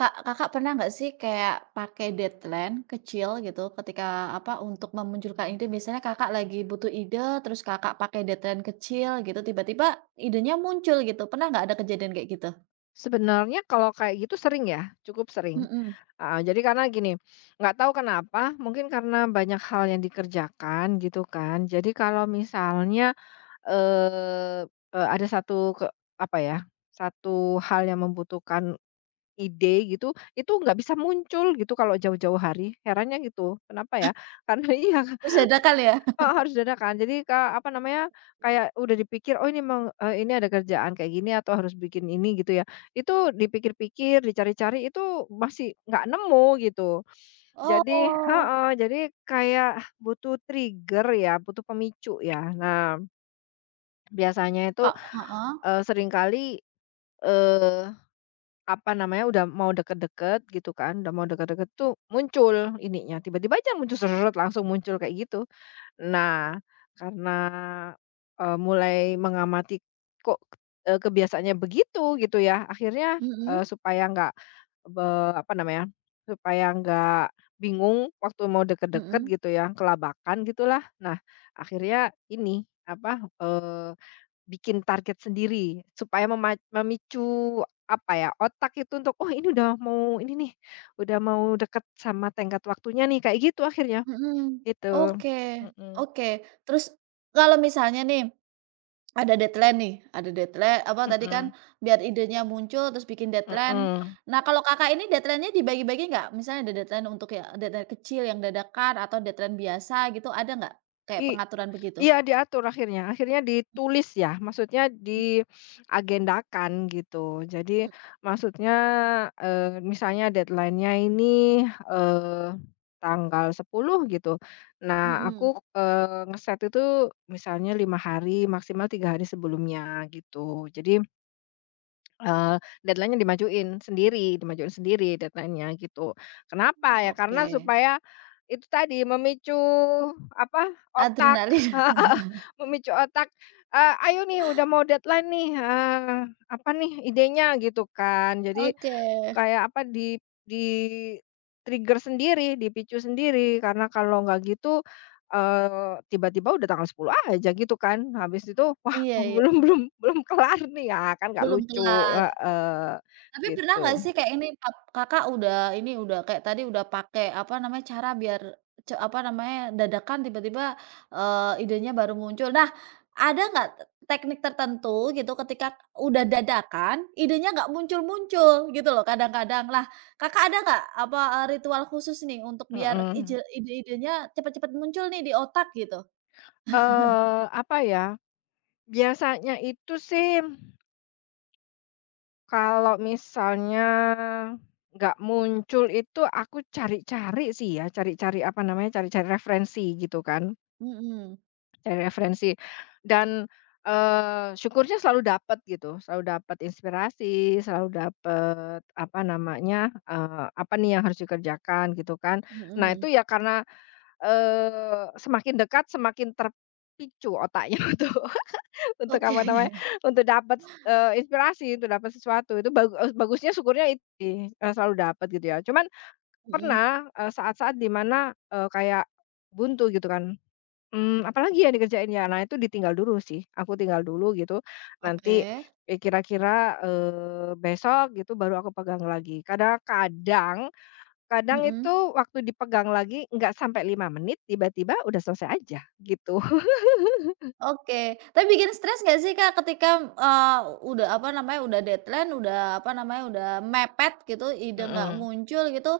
Kak, Kakak pernah nggak sih kayak pakai deadline kecil gitu ketika apa, untuk memunculkan ide biasanya Kakak lagi butuh ide terus Kakak pakai deadline kecil gitu tiba-tiba idenya muncul gitu, pernah nggak ada kejadian kayak gitu? Sebenarnya kalau kayak gitu sering ya, cukup sering. Mhm, Heeh, jadi karena gini, nggak tahu kenapa, mungkin karena banyak hal yang dikerjakan gitu kan. Jadi kalau misalnya, eee eee, ada satu apa ya, satu hal yang membutuhkan ide gitu, itu nggak bisa muncul gitu kalau jauh-jauh hari, herannya gitu, kenapa ya? Karena iya. terus dadakan ya? Heeh, harus dadakan. Jadi, Kak, kayak udah dipikir, "Oh, ini memang, ini ada kerjaan kayak gini atau harus bikin ini," gitu ya. Itu dipikir-pikir, dicari-cari itu masih nggak nemu gitu. Jadi Oh, heeh, jadi kayak butuh trigger ya, butuh pemicu ya. Nah, biasanya itu, Kak heeh, seringkali, eee, udah mau deket-deket gitu kan, udah mau deket-deket tuh muncul ininya, tiba-tiba aja muncul langsung muncul kayak gitu. Nah, karena, mulai mengamati kok, kebiasaannya begitu gitu ya, akhirnya, mhm supaya nggak be apa namanya, supaya nggak bingung waktu mau deket-deket mhm gitu ya, kelabakan gitulah. Nah, akhirnya ini, bikin target sendiri supaya memicu, otak itu untuk, "Oh, ini udah mau ini nih, udah mau deket sama tenggat waktunya nih," kayak gitu akhirnya, mhm mhm, gitu. oke Mhm. oke, terus kalau misalnya nih ada deadline nih, ada deadline apa tadi Mhm, kan biar idenya muncul terus bikin deadline. mhm. Nah kalau Kakak ini deadline-nya dibagi-bagi nggak? Misalnya ada deadline untuk ya deadline kecil yang dadakan atau deadline biasa gitu ada nggak? Kayak I pengaturan begitu? iya diatur akhirnya akhirnya ditulis ya, maksudnya diagendakan gitu. Jadi M maksudnya, misalnya deadline-nya ini, eee, tanggal 10 gitu. Nah mhm, aku, ngeset itu misalnya 5 hari, maksimal 3 hari sebelumnya gitu. Jadi deadline-nya dimajuin sendiri deadline-nya gitu. Kenapa ya? oke. Karena supaya itu tadi memicu apa, otak. Adrenalin. Memicu otak, "Ayo nih udah mau deadline nih, apa nih idenya?" Gitu kan. Jadi Oke, kayak apa, di-trigger sendiri, dipicu sendiri, karena kalau nggak gitu, tiba-tiba udah tanggal 10 aja gitu kan, habis itu, wah, iya iya, belum belum belum kelar nih, ya kan nggak belum lucu, kelar. heeh, Tapi pernah nggak gitu, sih kayak ini Kak Kakak udah ini, udah kayak tadi udah pakai apa namanya, cara biar apa namanya, dadakan tiba-tiba, idenya baru muncul. Nah, ada nggak teknik tertentu gitu ketika udah dadakan, idenya nggak muncul-muncul gitu loh kadang-kadang. Lah, Kakak ada nggak apa, ritual khusus nih untuk biar mhm. Ide-idenya cepet-cepet muncul nih di otak gitu? Apa ya, biasanya itu sih kalau misalnya nggak muncul itu aku cari-cari sih ya, cari-cari apa namanya, cari-cari referensi gitu kan. Mhm, Cari referensi dan, syukurnya selalu dapat gitu, selalu dapat inspirasi, selalu dapat apa namanya, apa nih yang harus dikerjakan gitu kan. Nah mhm. itu ya karena, semakin dekat semakin terpicu otaknya untuk Oke. apa namanya, untuk dapat inspirasi, untuk dapat sesuatu itu bagusnya syukurnya itu sih, selalu dapat gitu ya. Cuman Mhm, pernah, saat-saat dimana kayak buntu gitu kan. Apalagi ya dikerjain ya? Nah itu ditinggal dulu sih, aku tinggal dulu gitu, nanti, oke. Kira-kira, besok gitu baru aku pegang lagi. Kadang-kadang itu Mhm. waktu dipegang lagi nggak sampai 5 menit tiba-tiba udah selesai aja gitu. Oke, tapi bikin stres nggak sih, Kak, ketika, udah apa namanya, udah deadline, udah apa namanya, udah mepet gitu, ide nggak Mhm. muncul gitu,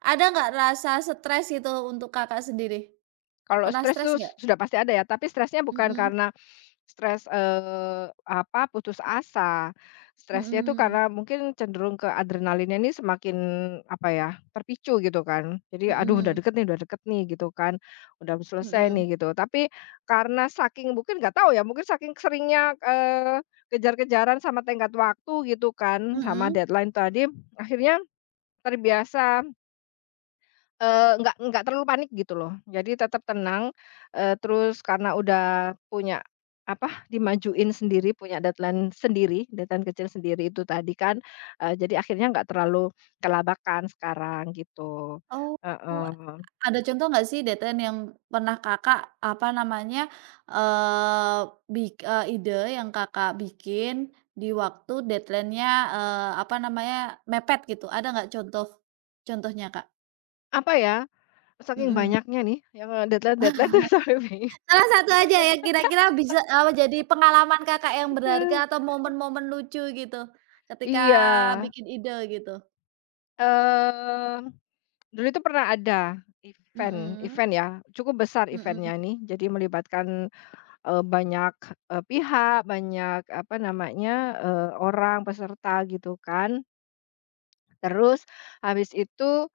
ada nggak rasa stres gitu untuk Kakak sendiri? Kalau Pernah stres stres tuh nggak? sudah pasti ada ya, tapi stresnya bukan Mhm, karena stres, putus asa. Stresnya tuh mhm, karena mungkin cenderung ke adrenalinnya ini semakin, apa ya, terpicu gitu kan. Jadi, "Aduh udah mhm, deket nih udah deket nih," gitu kan, "udah selesai mhm, nih," gitu. Tapi karena saking mungkin nggak tahu ya, mungkin saking seringnya, kejar-kejaran sama tenggat waktu gitu kan, mhm, sama mhm. deadline tadi, akhirnya terbiasa. Eee, nggak terlalu panik gitu loh, jadi tetap tenang, terus karena udah punya, apa, dimajuin sendiri, punya deadline sendiri, deadline kecil sendiri itu tadi kan, jadi akhirnya nggak terlalu kelabakan sekarang gitu, Oh. heeh. Ada contoh nggak sih DTN yang pernah Kakak, apa namanya, eee, ide yang Kakak bikin di waktu deadline-nya, apa namanya, mepet gitu, ada nggak contoh contohnya, Kak? Apa ya, saking Mhm. banyaknya nih yang, deadline-deadline tuh sampai bingung. Salah satu aja ya kira-kira bisa, jadi pengalaman Kakak yang berharga atau momen-momen lucu gitu, ketika Iya, bikin ide gitu? eee, dulu itu pernah ada event Mhm, event ya, cukup besar mhm, event-nya nih, jadi melibatkan banyak, pihak, banyak apa namanya, orang peserta gitu kan. Terus habis itu,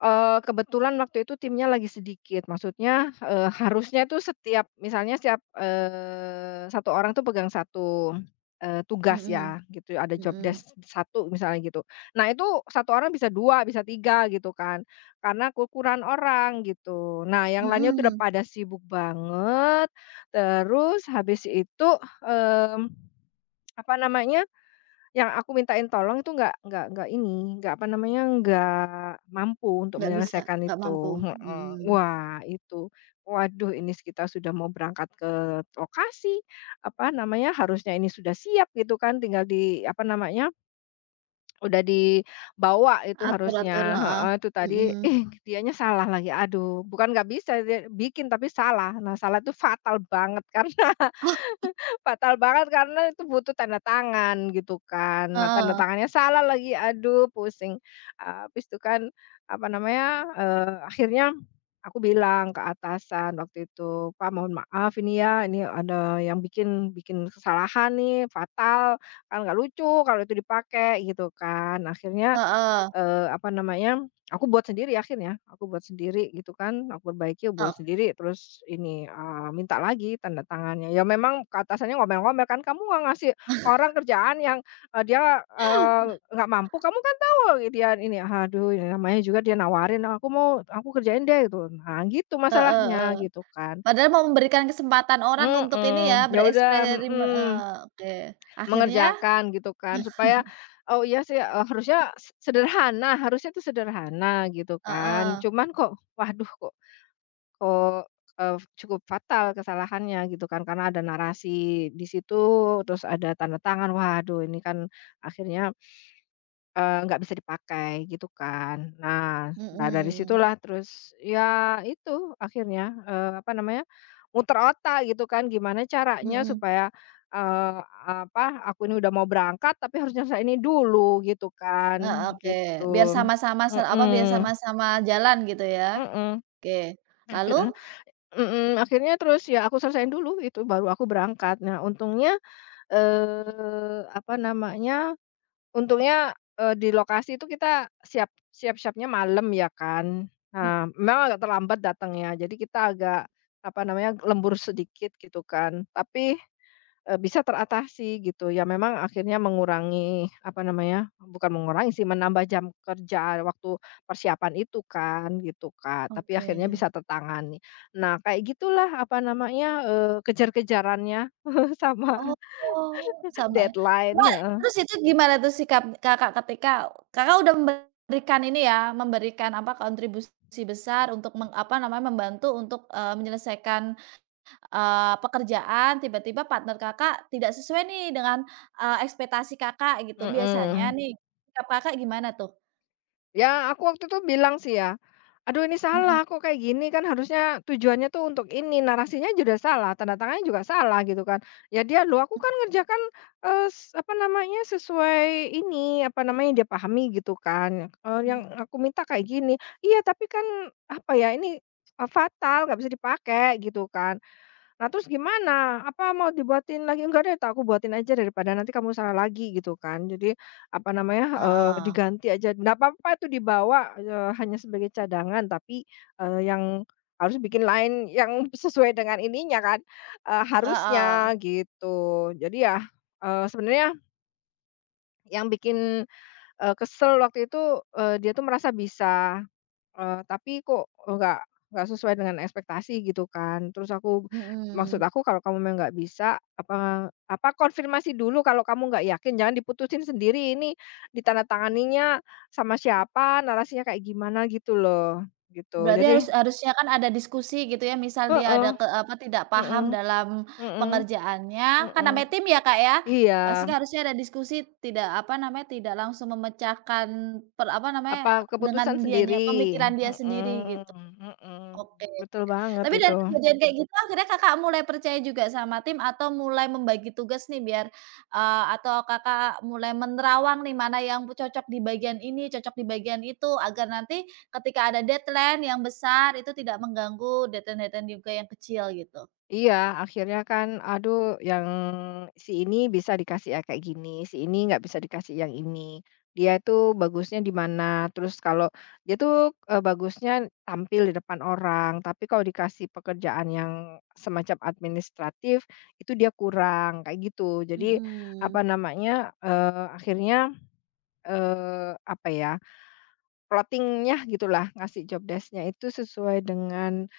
Kebetulan waktu itu timnya lagi sedikit, maksudnya, harusnya itu setiap misalnya setiap, 1 orang tuh pegang tugas mhm, ya, gitu, ada job mhm, desk 1 misalnya gitu. Nah itu satu orang bisa 2 bisa 3 gitu kan, karena kekurangan orang gitu. Nah yang lainnya tuh udah mhm. pada sibuk banget, terus habis itu, mmm, apa namanya yang aku mintain tolong itu nggak ini, nggak apa namanya, nggak mampu untuk Nggak bisa, menyelesaikan nggak mampu, itu, heeh. mhm. Wah itu, waduh ini kita sudah mau berangkat ke lokasi, apa namanya, harusnya ini sudah siap gitu kan, tinggal di apa namanya, udah dibawa itu Atur-atur, harusnya, heeh, heeh, itu tadi, mhm. ih dianya salah lagi, aduh bukan nggak bisa dia bikin tapi salah. Nah salah itu fatal banget kan. Fatal banget karena itu butuh tanda tangan gitu kan. Nah, tanda Heeh, tangannya salah lagi, aduh pusing. Ah, habis itu kan, apa namanya, akhirnya aku bilang ke atasan waktu itu, "Pak, mohon maaf ini ya, ini ada yang bikin bikin kesalahan nih, fatal, kan nggak lucu kalau itu dipakai," gitu kan. Akhirnya heeh, apa namanya, aku buat sendiri akhirnya, aku buat sendiri gitu kan, aku perbaiki, aku buat hek sendiri terus ini, minta lagi tanda tangannya. Ya memang ke atasannya ngomel-ngomel kan, "Kamu nggak ngasih orang kerjaan yang, dia, nggak mampu, kamu kan tahu dia ini." Aduh, ini namanya juga dia nawarin, "Aku mau aku kerjain deh," gitu. Nah gitu heeh heeh. masalahnya gitu kan. Padahal mau memberikan kesempatan orang untuk ini ya, Mhm, ya udah, mhm. Oke. Akhirnya Mengerjakan gitu kan supaya, oh iya sih, harusnya sederhana harusnya itu sederhana gitu heeh, kan. Cuman kok waduh kok kok, cukup fatal kesalahannya gitu kan karena ada narasi di situ, terus ada tanda tangan, waduh ini kan akhirnya nggak bisa dipakai gitu kan. Nah nah dari mhm, situlah terus ya itu akhirnya, apa namanya, muter otak gitu kan gimana caranya mhm, supaya, eee, aku ini udah mau berangkat tapi harus nyelesain ini dulu gitu heeh, kan, oke. Biar gitu. sama-sama apa, biar Mhm, sama-sama jalan gitu ya? mhm. Oke. Lalu? Akhirnya, mhm, akhirnya terus ya aku selesain dulu itu baru aku berangkat. Nah untungnya, apa namanya. Untungnya, di lokasi itu kita siap-siapnya malam ya kan. Mhm, Nah, memang agak terlambat datangnya, jadi kita agak, apa namanya, lembur sedikit gitu kan, tapi, bisa teratasi gitu. Ya memang akhirnya mengurangi, apa namanya, bukan mengurangi sih, menambah jam kerja waktu persiapan itu kan, gitu Kak, tapi akhirnya oke. bisa tertangani. Nah, kayak gitulah, apa namanya, kejar-kejarannya sama Oh, sama ya. Cuma deadline, heeh, terus itu gimana tuh sikap Kakak ketika Kakak udah memberikan ini ya, memberikan apa, kontribusi besar untuk apa namanya, membantu untuk, menyelesaikan, pekerjaan, tiba-tiba partner Kakak tidak sesuai nih dengan, ekspektasi Kakak gitu. Biasanya mhm. nih, sikap Kakak gimana tuh? Ya, aku waktu itu bilang sih ya, "Aduh ini Mhm salah kok kayak gini kan harusnya tujuannya tuh untuk ini, narasinya juga salah, tanda tangannya juga salah," gitu kan. Ya dia, "Loh aku kan ngerjakan, eee, s apa namanya, sesuai ini, apa namanya, yang dia pahami gitu kan, yang mhm. aku minta kayak gini." "Iya tapi kan, apa ya, ini, fatal nggak bisa dipakai," gitu kan. Nah, terus gimana? Apa mau dibuatin lagi? "Enggak deh, tak aku buatin aja daripada nanti kamu salah lagi," gitu kan. Jadi, apa namanya, Heeh. diganti aja, nggak apa-apa itu dibawa, hanya sebagai cadangan, tapi, yang harus bikin lain yang sesuai dengan ininya kan, Heeh. harusnya gitu. Jadi ya, sebenarnya yang bikin, kesel waktu itu, dia tuh merasa bisa. Tapi kok nggak sesuai dengan ekspektasi gitu kan. Terus aku maksud Mhm. aku kalau kamu memang nggak bisa, apa apa konfirmasi dulu kalau kamu nggak yakin, jangan diputusin sendiri, ini ditandatanganinya sama siapa, narasinya kayak gimana gitu loh, gitu. Berarti harus Jadi harusnya kan ada diskusi gitu ya, misal dia ada heeh, apa, tidak mhm, paham dalam mhm, pengerjaannya, kan mhm. namanya tim ya, Kak, ya. Iya, Pasti kan harusnya ada diskusi, tidak apa namanya, tidak langsung memecahkan apa apa namanya, dengan keputusan dianya, sendiri, pemikiran dia sendiri mhm, gitu. mhm. Oke. Betul banget Tapi dari itu. kejadian kayak gitu akhirnya Kakak mulai percaya juga sama tim atau mulai membagi tugas nih biar, atau Kakak mulai menerawang nih mana yang cocok di bagian ini, cocok di bagian itu agar nanti ketika ada deadline yang besar itu tidak mengganggu deadline-deadline juga yang kecil gitu? Iya, akhirnya kan, aduh yang si ini bisa dikasih yang kayak gini, si ini nggak bisa dikasih yang ini. Dia tuh bagusnya di mana, terus kalau dia tuh, bagusnya tampil di depan orang, tapi kalau dikasih pekerjaan yang semacam administratif, itu dia kurang, kayak gitu. Jadi, Mhm. apa namanya, akhirnya, apa ya, plottingnya gitulah, ngasih job desk-nya itu sesuai dengan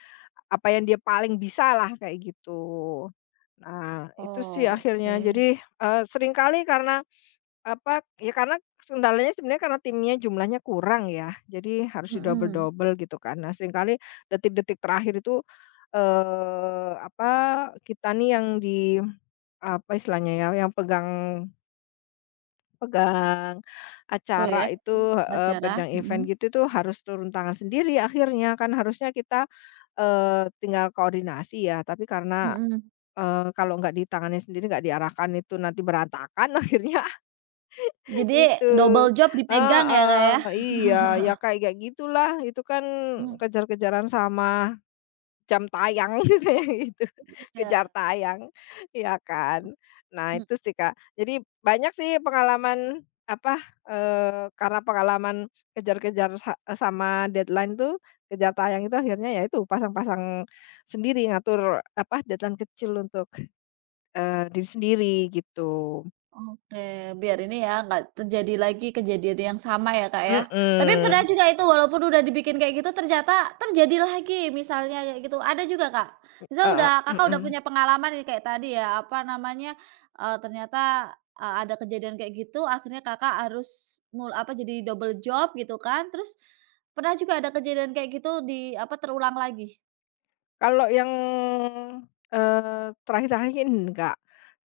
apa yang dia paling bisa lah kayak gitu. Nah, itu sih akhirnya. Oke. Jadi, seringkali karena apa, ya karena kendalanya sebenarnya karena timnya jumlahnya kurang ya, jadi harus Mhm. di-double-double gitu kan. Nah, seringkali detik-detik terakhir itu, eee, apa, kita nih yang apa istilahnya ya, yang pegang pegang acara Proyek, itu heeh, acara, pegang event mhm gitu tuh harus turun tangan sendiri akhirnya. Kan harusnya kita, tinggal koordinasi ya, tapi karena mhm. Kalau nggak di tangannya sendiri, nggak diarahkan itu nanti berantakan akhirnya Jadi itu. double job dipegang ya, Kak, ya? Heeh, iya, ya kayak kayak gitulah, itu kan Mmm. kejar-kejaran sama jam tayang gitu ya gitu, kejar Iya. tayang, ya kan. Nah Mhm. itu sih, Kak. Jadi banyak sih pengalaman apa, karena pengalaman sama deadline tuh, kejar tayang itu akhirnya ya itu pasang-pasang sendiri, ngatur apa, deadline kecil untuk diri sendiri gitu. Oke, biar ini ya, nggak terjadi lagi kejadian yang sama ya, Kak, ya. Tapi pernah Mhm, juga itu walaupun udah dibikin kayak gitu ternyata terjadi lagi misalnya kayak gitu. Ada juga, Kak? Misal heeh, udah Kakak udah mhm. punya pengalaman nih kayak tadi ya, apa namanya, ternyata, ada kejadian kayak gitu akhirnya Kakak harus apa, jadi double job gitu kan. Terus pernah juga ada kejadian kayak gitu di apa, terulang lagi? Kalau yang, terakhir-terakhir ini enggak.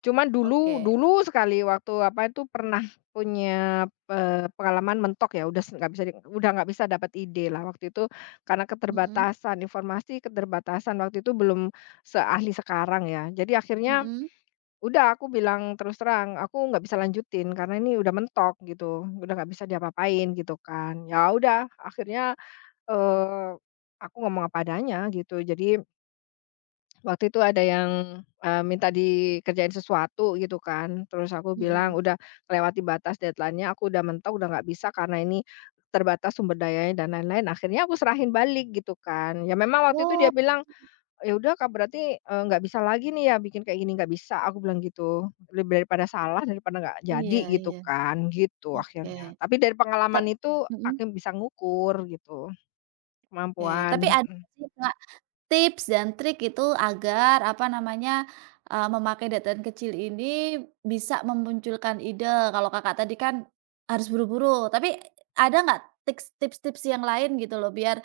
Cuman dulu Oke, dulu sekali waktu apa itu pernah punya, pengalaman mentok ya udah s nggak bisa di udah nggak bisa dapat ide lah waktu itu karena mhm keterbatasan informasi, keterbatasan waktu itu belum seahli sekarang ya. Jadi akhirnya mhm udah aku bilang terus terang, aku nggak bisa lanjutin karena ini udah mentok gitu, udah nggak bisa diapa-apain gitu kan. Ya udah akhirnya, eee, aku ngomong apa adanya gitu. Jadi waktu itu ada yang, minta dikerjain sesuatu gitu kan, terus aku bilang mhm. udah melewati batas deadline-nya, aku udah mentok, udah nggak bisa karena ini terbatas sumber dayanya dan lain-lain, akhirnya aku serahin balik gitu kan. Ya memang waktu itu Wo dia bilang, "Ya udah Kak, berarti, nggak bisa lagi nih ya bikin kayak gini, nggak bisa," aku bilang gitu. Lebih daripada salah, daripada nggak jadi iya gitu iya, kan, gitu oke. akhirnya. Tapi dari Tap pengalaman itu, aku mhm. bisa ngukur gitu, Oke, tapi kemampuan, ada mhm. nggak sih, Kak, tips dan trik itu agar, apa namanya, memakai deadline kecil ini bisa memunculkan ide? Kalau Kakak tadi kan harus buru-buru, tapi ada nggak tips-tips yang lain gitu loh biar,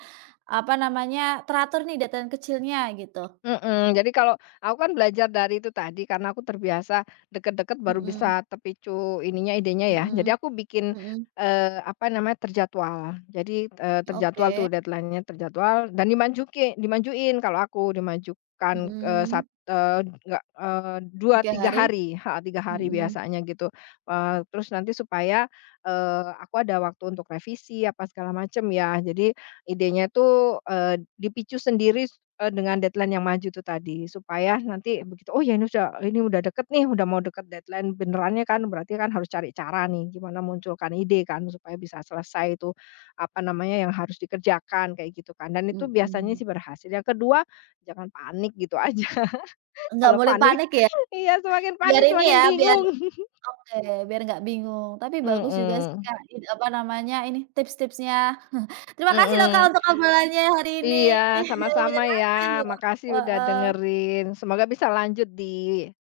apa namanya, teratur nih deadline kecilnya gitu? Mhm, jadi kalau aku kan belajar dari itu tadi, karena aku terbiasa deket-deket baru Mhm bisa terpicu ininya, idenya ya. Jadi mhm aku bikin, mhm, apa namanya, terjadwal. Jadi, terjadwal oke, tuh deadline-nya terjadwal dan dimajuin kalau aku, dimajukan, eee, sat mhm, eee, nggak, eee, 2, 3 3 hari? hari, heeh, 3 hari Mhm biasanya gitu. Terus nanti supaya, aku ada waktu untuk revisi apa segala macem ya. Jadi idenya tuh, dipicu sendiri, dengan deadline yang maju tuh tadi, supaya nanti begitu, "Oh ya ini udah deket nih, udah mau deket deadline benerannya kan," berarti kan harus cari cara nih, gimana munculkan ide kan, supaya bisa selesai itu, apa namanya, yang harus dikerjakan, kayak gitu kan, dan itu biasanya mhm. sih berhasil. Yang kedua, jangan panik gitu aja, Nggak kalau boleh panik panik ya? iya, semakin Biar panik ini semakin ya, biar bingung. oke, biar nggak bingung. Tapi bagus juga sih, Mhm, Kak, ini apa namanya, ini tips-tipsnya. Terima kasih loh, Kak, mhm. untuk obrolannya hari ini. Iya, sama-sama ya. Menyenangkan loh. Makasih udah Heeh, dengerin. Semoga bisa lanjut di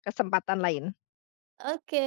kesempatan lain. oke.